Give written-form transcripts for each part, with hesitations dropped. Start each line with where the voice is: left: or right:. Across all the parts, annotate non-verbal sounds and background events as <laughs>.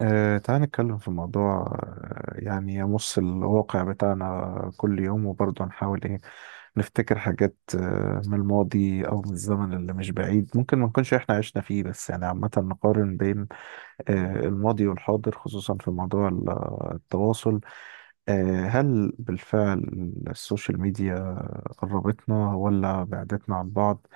right: تعال نتكلم في موضوع يعني يمس الواقع بتاعنا كل يوم وبرضه نحاول ايه نفتكر حاجات من الماضي او من الزمن اللي مش بعيد ممكن ما نكونش احنا عشنا فيه، بس يعني عامة نقارن بين الماضي والحاضر، خصوصا في موضوع التواصل. هل بالفعل السوشيال ميديا قربتنا ولا بعدتنا عن بعض؟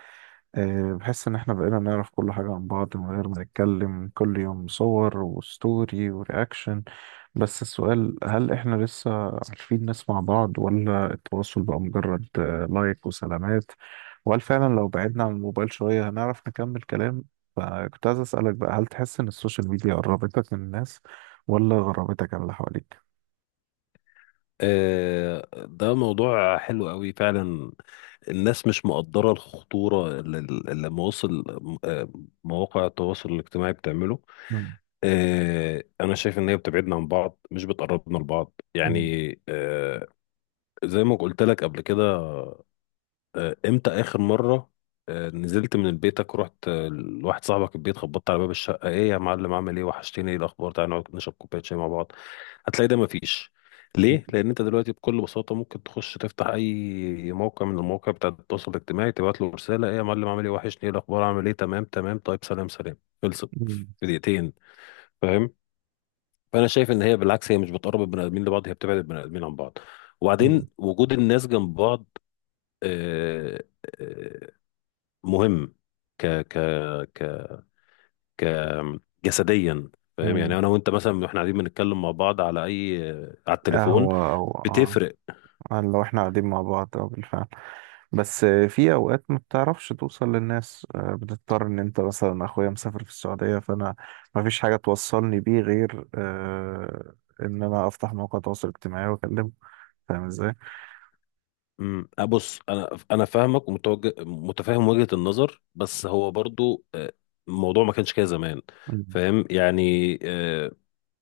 right: بحس ان احنا بقينا نعرف كل حاجة عن بعض من غير ما نتكلم كل يوم، صور وستوري ورياكشن. بس السؤال، هل احنا لسه عارفين نسمع بعض، ولا التواصل بقى مجرد لايك وسلامات؟ وهل فعلا لو بعدنا عن الموبايل شوية هنعرف نكمل كلام؟ فكنت عايز اسألك بقى، هل تحس ان السوشيال ميديا قربتك من الناس ولا غربتك عن اللي حواليك؟
left: ده موضوع حلو قوي فعلا. الناس مش مقدرة الخطورة اللي مواصل، آه، مواقع التواصل الاجتماعي بتعمله. انا شايف ان هي بتبعدنا عن بعض مش بتقربنا لبعض،
right: مم.
left: يعني زي ما قلت لك قبل كده. امتى اخر مرة نزلت من بيتك ورحت لواحد صاحبك البيت، خبطت على باب الشقة: ايه يا معلم، عامل ايه، وحشتني، ايه الاخبار، تعالى نقعد نشرب كوباية شاي مع بعض. هتلاقي ده مفيش. ليه؟ لأن أنت دلوقتي بكل بساطة ممكن تخش تفتح أي موقع من المواقع بتاع التواصل الاجتماعي، تبعت له رسالة: إيه يا معلم، عامل إيه، وحشني، إيه الأخبار، عامل إيه، تمام تمام، طيب سلام سلام. خلصت في
right: مم.
left: دقيقتين. فاهم؟ فأنا شايف إن هي بالعكس، هي مش بتقرب البني آدمين لبعض، هي بتبعد البني آدمين عن بعض. وبعدين
right: مم.
left: وجود الناس جنب بعض آه، آه، مهم ك ك ك ك جسديا فاهم؟
right: مم.
left: يعني انا وانت مثلا احنا قاعدين بنتكلم مع بعض على اي على
right: اه،
left: التليفون،
right: هو، اه.
left: بتفرق.
right: لو احنا قاعدين مع بعض، اه، بالفعل. بس في اوقات ما بتعرفش توصل للناس، بتضطر. ان انت مثلا اخويا مسافر في السعودية، فانا ما فيش حاجة توصلني بيه غير ان انا افتح موقع تواصل اجتماعي واكلمه. فاهم ازاي؟
left: بص، انا فاهمك ومتوجه متفاهم وجهة النظر، بس هو برضو الموضوع ما كانش كده زمان.
right: مم.
left: فاهم؟ يعني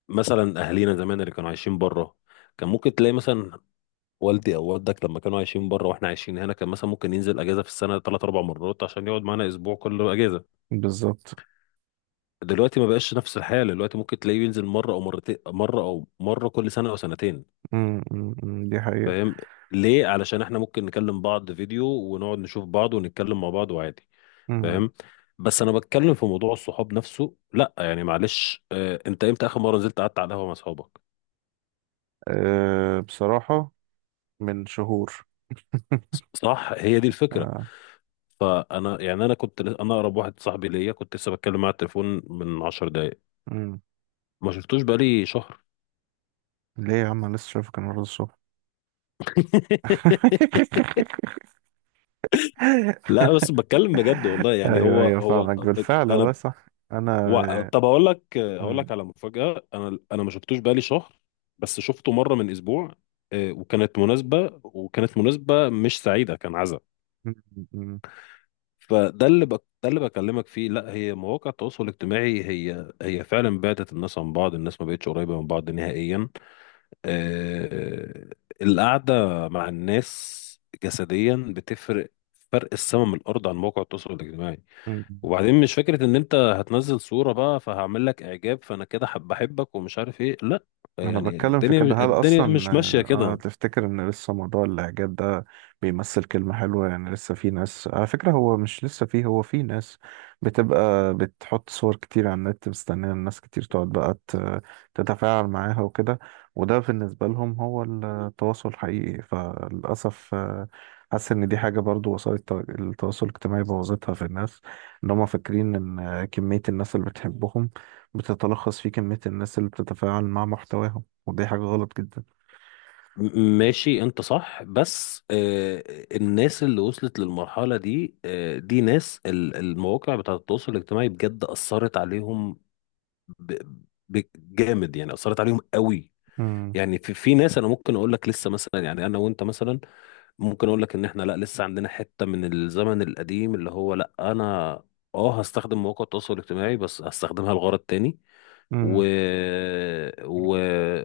left: مثلا اهالينا زمان اللي كانوا عايشين بره، كان ممكن تلاقي مثلا والدي او والدك لما كانوا عايشين بره واحنا عايشين هنا، كان مثلا ممكن ينزل اجازه في السنه ثلاث اربع مرات عشان يقعد معانا اسبوع كل اجازه.
right: بالظبط.
left: دلوقتي ما بقاش نفس الحاله، دلوقتي ممكن تلاقيه ينزل مره او مرتين، مره او مره كل سنه او سنتين.
right: مم. مم. مم. دي حقيقة.
left: فاهم؟ ليه؟ علشان احنا ممكن نكلم بعض فيديو ونقعد نشوف بعض ونتكلم مع بعض وعادي.
right: مم.
left: فاهم؟ بس انا بتكلم في موضوع الصحاب نفسه، لا يعني معلش، انت امتى اخر مره نزلت قعدت على القهوه مع اصحابك؟
right: أه، بصراحة من شهور. <laughs>
left: صح، هي دي الفكره.
right: آه.
left: فانا يعني انا اقرب واحد صاحبي ليا كنت لسه بتكلم معاه على التليفون من 10 دقائق،
right: مم.
left: ما شفتوش بقالي شهر.
right: ليه يا عم، أنا لسه شايفك النهارده الصبح.
left: <laughs>
right: <laughs>
left: لا بس
right: <laughs>
left: بتكلم بجد والله، يعني
right: ايوه
left: هو
right: ايوه،
left: هو
right: فاهمك،
left: ب-
right: بالفعل والله
left: انا
right: صح. انا.
left: طب هقول لك هقول
right: مم.
left: لك على مفاجأة، انا ما شفتوش بقالي شهر، بس شفته مرة من اسبوع. وكانت مناسبة مش سعيدة، كان عزا.
right: مم. مم.
left: ده اللي بكلمك فيه، لا، هي مواقع التواصل الاجتماعي هي فعلا بعدت الناس عن بعض، الناس ما بقتش قريبة من بعض نهائيا. آه... القعدة مع الناس جسديا بتفرق فرق السما من الارض عن موقع التواصل الاجتماعي.
right: مم.
left: وبعدين مش فكرة ان انت هتنزل صورة بقى فهعمل لك اعجاب، فانا كده حب بحبك ومش عارف ايه، لا،
right: انا
left: يعني
right: بتكلم في كده.
left: الدنيا
right: هل
left: الدنيا
right: اصلا،
left: مش ماشية
right: اه،
left: كده.
right: تفتكر ان لسه موضوع الاعجاب ده بيمثل كلمة حلوة؟ يعني لسه في ناس، على فكرة، هو مش لسه فيه، هو في ناس بتبقى بتحط صور كتير على النت مستنية الناس كتير تقعد بقى تتفاعل معاها وكده. وده بالنسبة لهم هو التواصل الحقيقي. فللأسف حاسس ان دي حاجة، برضو وسائل التواصل الاجتماعي بوظتها في الناس. ان هم فاكرين ان كمية الناس اللي بتحبهم بتتلخص في كمية الناس اللي بتتفاعل مع محتواهم، ودي حاجة غلط جدا.
left: ماشي، انت صح، بس الناس اللي وصلت للمرحلة دي دي ناس المواقع بتاعة التواصل الاجتماعي بجد أثرت عليهم ب- جامد، يعني أثرت عليهم قوي.
right: مم.
left: يعني في ناس انا ممكن اقول لك لسه مثلا، يعني انا وانت مثلا ممكن اقول لك ان احنا لا لسه عندنا حتة من الزمن القديم، اللي هو لا، انا اه هستخدم مواقع التواصل الاجتماعي بس هستخدمها لغرض تاني
right: مم.
left: و... و...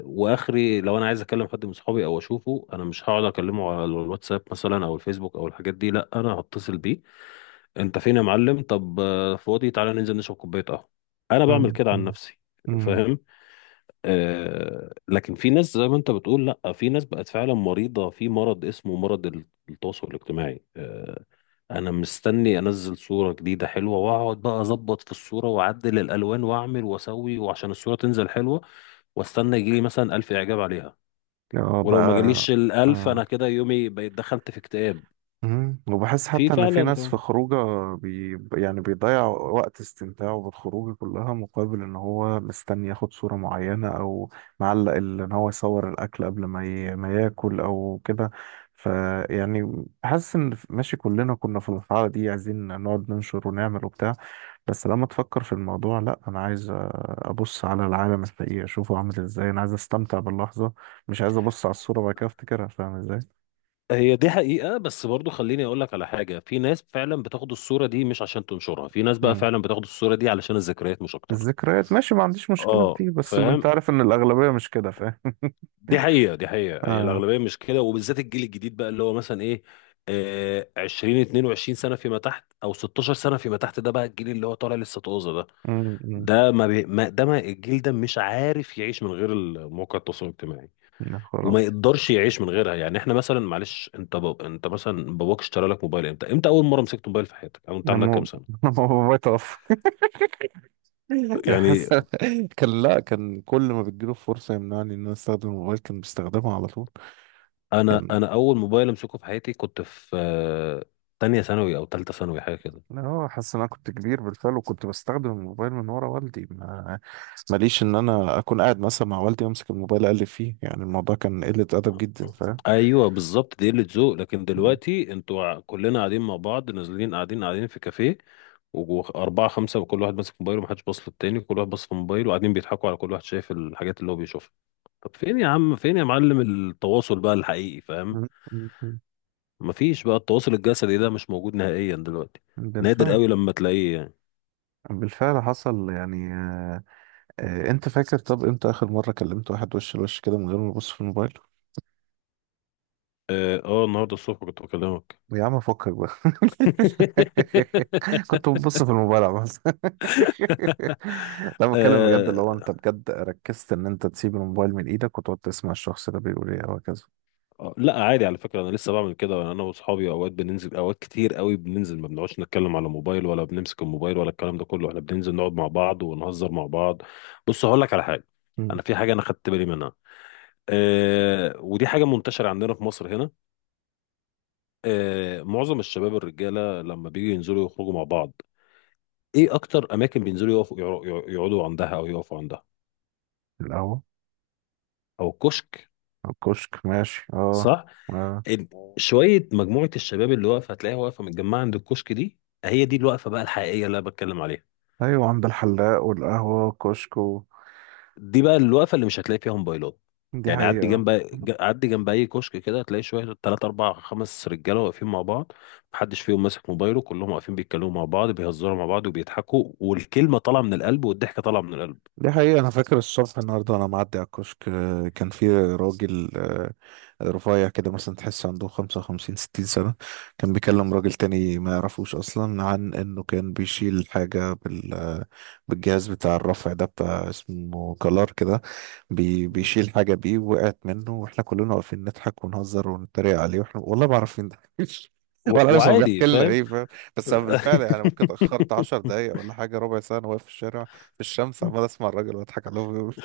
left: واخري لو انا عايز اكلم حد من صحابي او اشوفه انا مش هقعد اكلمه على الواتساب مثلا او الفيسبوك او الحاجات دي، لا، انا هتصل بيه: انت فين يا معلم، طب فاضي، تعالى ننزل نشرب كوبايه قهوه. انا بعمل
right: مم.
left: كده عن
right: مم.
left: نفسي.
right: مم.
left: فاهم؟ لكن في ناس زي ما انت بتقول، لا في ناس بقت فعلا مريضة في مرض، اسمه مرض التواصل الاجتماعي. انا مستني انزل صورة جديدة حلوة واقعد بقى اظبط في الصورة واعدل الالوان واعمل واسوي وعشان الصورة تنزل حلوة، واستنى يجيلي مثلا الف اعجاب عليها،
right: اه بقى.
left: ولو ما جاليش الالف
right: آه.
left: انا كده يومي بقيت دخلت في اكتئاب.
right: مم. وبحس
left: في
right: حتى إن في
left: فعلا،
right: ناس في
left: فعلاً.
right: خروجه يعني بيضيع وقت استمتاعه بالخروج كلها، مقابل إن هو مستني ياخد صورة معينة، أو معلق إن هو يصور الأكل قبل ما ما ياكل أو كده. فيعني حاسس إن، ماشي، كلنا كنا في الحالة دي، عايزين نقعد ننشر ونعمل وبتاع. بس لما تفكر في الموضوع، لا، انا عايز ابص على العالم الحقيقي اشوفه عامل ازاي. انا عايز استمتع باللحظه، مش عايز ابص على الصوره وبعد كده افتكرها. فاهم ازاي؟
left: هي دي حقيقة، بس برضو خليني اقول لك على حاجة، في ناس فعلا بتاخد الصورة دي مش عشان تنشرها، في ناس بقى
right: مم.
left: فعلا بتاخد الصورة دي علشان الذكريات مش اكتر.
right: الذكريات ماشي، ما عنديش مشكله في
left: اه
right: دي، بس انت
left: فاهم،
right: عارف ان الاغلبيه مش كده، فاهم. <laughs>
left: دي حقيقة، دي حقيقة، هي
right: اه.
left: الأغلبية مش كده، وبالذات الجيل الجديد بقى اللي هو مثلا إيه، آه 20 22 سنة فيما تحت أو 16 سنة فيما تحت، ده بقى الجيل اللي هو طالع لسه طازة ده.
right: مم، مم.
left: ده ما, بي... ما ده ما الجيل ده مش عارف يعيش من غير مواقع التواصل الاجتماعي،
right: يا
left: وما
right: خرابي.
left: يقدرش يعيش من غيرها. يعني احنا مثلا معلش، انت مثلا باباك اشترى لك موبايل امتى؟ امتى اول مره مسكت موبايل في حياتك او
right: <laughs>
left: انت عندك كام
right: لما
left: سنه؟
right: لما بابايا توفى. <laughs>
left: يعني
right: الحس كان، لا كان، كل ما بتجيله فرصه يمنعني ان انا استخدم الموبايل، كان بيستخدمه على طول.
left: انا
right: كان،
left: انا اول موبايل امسكه في حياتي كنت في تانية ثانوي او تالتة ثانوي، حاجه كده.
right: لا، هو حاسس ان انا كنت كبير بالفعل، وكنت بستخدم الموبايل من ورا والدي. ما ماليش ان انا اكون قاعد مثلا مع والدي امسك الموبايل اقلب فيه. يعني الموضوع كان قلة ادب جدا، فاهم.
left: ايوه بالظبط، دي قله ذوق. لكن
right: م-
left: دلوقتي انتوا كلنا قاعدين مع بعض نازلين قاعدين في كافيه واربعه خمسه، وكل واحد ماسك موبايله ومحدش باص للتاني، كل واحد باص في موبايله وقاعدين بيضحكوا على كل واحد شايف الحاجات اللي هو بيشوفها. طب فين يا عم، فين يا معلم التواصل بقى الحقيقي؟ فاهم؟
right: م- م- م.
left: مفيش بقى، التواصل الجسدي ده مش موجود نهائيا دلوقتي، نادر
right: بالفعل.
left: قوي لما تلاقيه يعني.
right: بالفعل حصل. يعني انت فاكر، طب امتى اخر مرة كلمت واحد وش لوش كده من غير ما ابص في الموبايل؟
left: اه النهارده الصبح كنت بكلمك.
right: يا عم فكك بقى. <laughs> كنت
left: <laughs>
right: ببص في الموبايل بس. <laughs> لا بتكلم بجد، اللي هو
left: آه،
right: انت بجد ركزت ان انت تسيب الموبايل من ايدك، وتقعد تسمع الشخص ده بيقول ايه وهكذا.
left: لا عادي على فكرة، أنا لسه بعمل كده، أنا وأصحابي أوقات بننزل، أوقات كتير قوي بننزل ما بنقعدش نتكلم على موبايل ولا بنمسك الموبايل ولا الكلام ده كله، إحنا بننزل نقعد مع بعض ونهزر مع بعض. بص هقول لك على حاجة،
right: مم.
left: أنا في حاجة أنا خدت بالي منها، أه ودي حاجة منتشرة عندنا في مصر هنا. أه معظم الشباب الرجالة لما بيجوا ينزلوا يخرجوا مع بعض، إيه أكتر أماكن بينزلوا يقفوا يقعدوا عندها أو يقفوا عندها؟
right: القهوة.
left: أو كشك.
right: الكشك ماشي، اه. اه.
left: ال- شوية مجموعة الشباب اللي واقفة هتلاقيها واقفة متجمعة عند الكشك دي، هي دي الوقفة بقى الحقيقية اللي أنا بتكلم عليها.
right: ايوه، عند الحلاق والقهوة والكشك و...
left: دي بقى الوقفة اللي مش هتلاقي فيها موبايلات.
right: دي
left: يعني عدي
right: حقيقة.
left: جنب عدي جنب أي كشك كده هتلاقي شوية تلات أربع خمس رجالة واقفين مع بعض، محدش فيهم ماسك موبايله، كلهم واقفين بيتكلموا مع بعض بيهزروا مع بعض وبيضحكوا، والكلمة طالعة من القلب والضحكة طالعة من القلب.
right: دي حقيقة. أنا فاكر الصبح النهاردة وأنا معدي على الكشك، كان في راجل رفيع كده، مثلا تحس عنده 55 60 سنة. كان بيكلم راجل تاني ما يعرفوش أصلا، عن إنه كان بيشيل حاجة بالجهاز بتاع الرفع ده، بتاع اسمه كلار كده. بيشيل حاجة بيه وقعت منه، وإحنا كلنا واقفين نضحك ونهزر ونتريق عليه، وإحنا والله ما عارفين ده <laughs> ولا عارف هو
left: وعادي،
right: بيحكي لنا
left: فاهم؟
right: إيه، فاهم. بس أنا بالفعل يعني، ممكن اتأخرت 10 دقايق
left: <laughs>
right: ولا حاجة، ربع ساعة أنا واقف في الشارع في الشمس، عمال أسمع الراجل وأضحك عليه، وهو بيقول-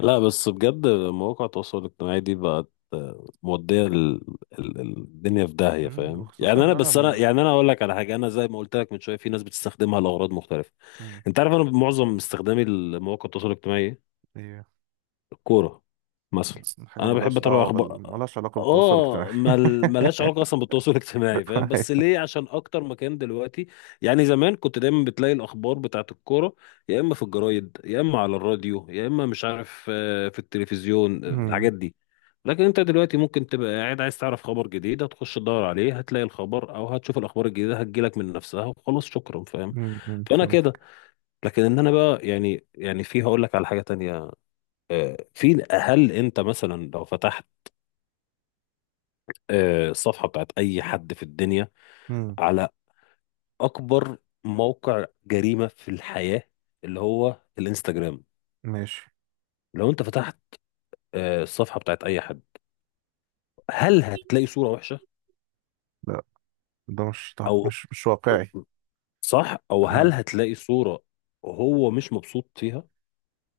left: لا بس بجد مواقع التواصل الاجتماعي دي بقت مودية الدنيا في داهية،
right: مم،
left: فاهم؟
right: وخصوصا
left: يعني انا
right: إن أنا
left: بس انا
right: ما.
left: يعني انا اقول لك على حاجة، انا زي ما قلت لك من شوية في ناس بتستخدمها لأغراض مختلفة.
right: مم،
left: انت عارف انا معظم استخدامي لمواقع التواصل الاجتماعي إيه؟
right: إيه،
left: كورة مثلا،
right: حاجة
left: انا بحب
right: ملهاش
left: اتابع
right: دعوة
left: اخبار.
right: ملهاش علاقة بالتواصل الاجتماعي.
left: اه ملهاش علاقة اصلا بالتواصل <laughs> الاجتماعي، فاهم؟ بس
right: <laughs>
left: ليه؟ عشان اكتر مكان دلوقتي. يعني زمان كنت دايما بتلاقي الاخبار بتاعت الكورة يا اما في الجرايد يا اما على الراديو يا اما مش عارف في التلفزيون،
right: أمم،
left: الحاجات دي، لكن انت دلوقتي ممكن تبقى قاعد عايز تعرف خبر جديد هتخش تدور عليه هتلاقي الخبر، او هتشوف الاخبار الجديدة هتجيلك من نفسها وخلاص، شكرا، فاهم؟
right: أمم، أمم،
left: فانا
right: فهمت.
left: كده. لكن ان انا بقى يعني يعني في هقول لك على حاجة تانية، في، هل انت مثلا لو فتحت الصفحه بتاعت اي حد في الدنيا
right: أمم،
left: على اكبر موقع جريمه في الحياه اللي هو الانستجرام،
right: ماشي.
left: لو انت فتحت الصفحه بتاعت اي حد هل هتلاقي صوره وحشه
right: لا، ده مش
left: او،
right: مش واقعي.
left: صح، او هل
right: اه،
left: هتلاقي صوره هو مش مبسوط فيها؟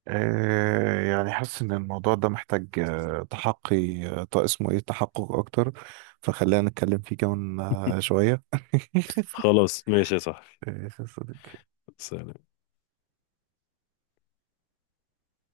right: يعني حاسس ان الموضوع ده محتاج، اسمه ايه، تحقق اكتر. فخلينا نتكلم فيه كمان
left: <laughs>
right: شوية. <laughs>
left: خلاص ماشي يا صاحبي،
right: آه،
left: سلام.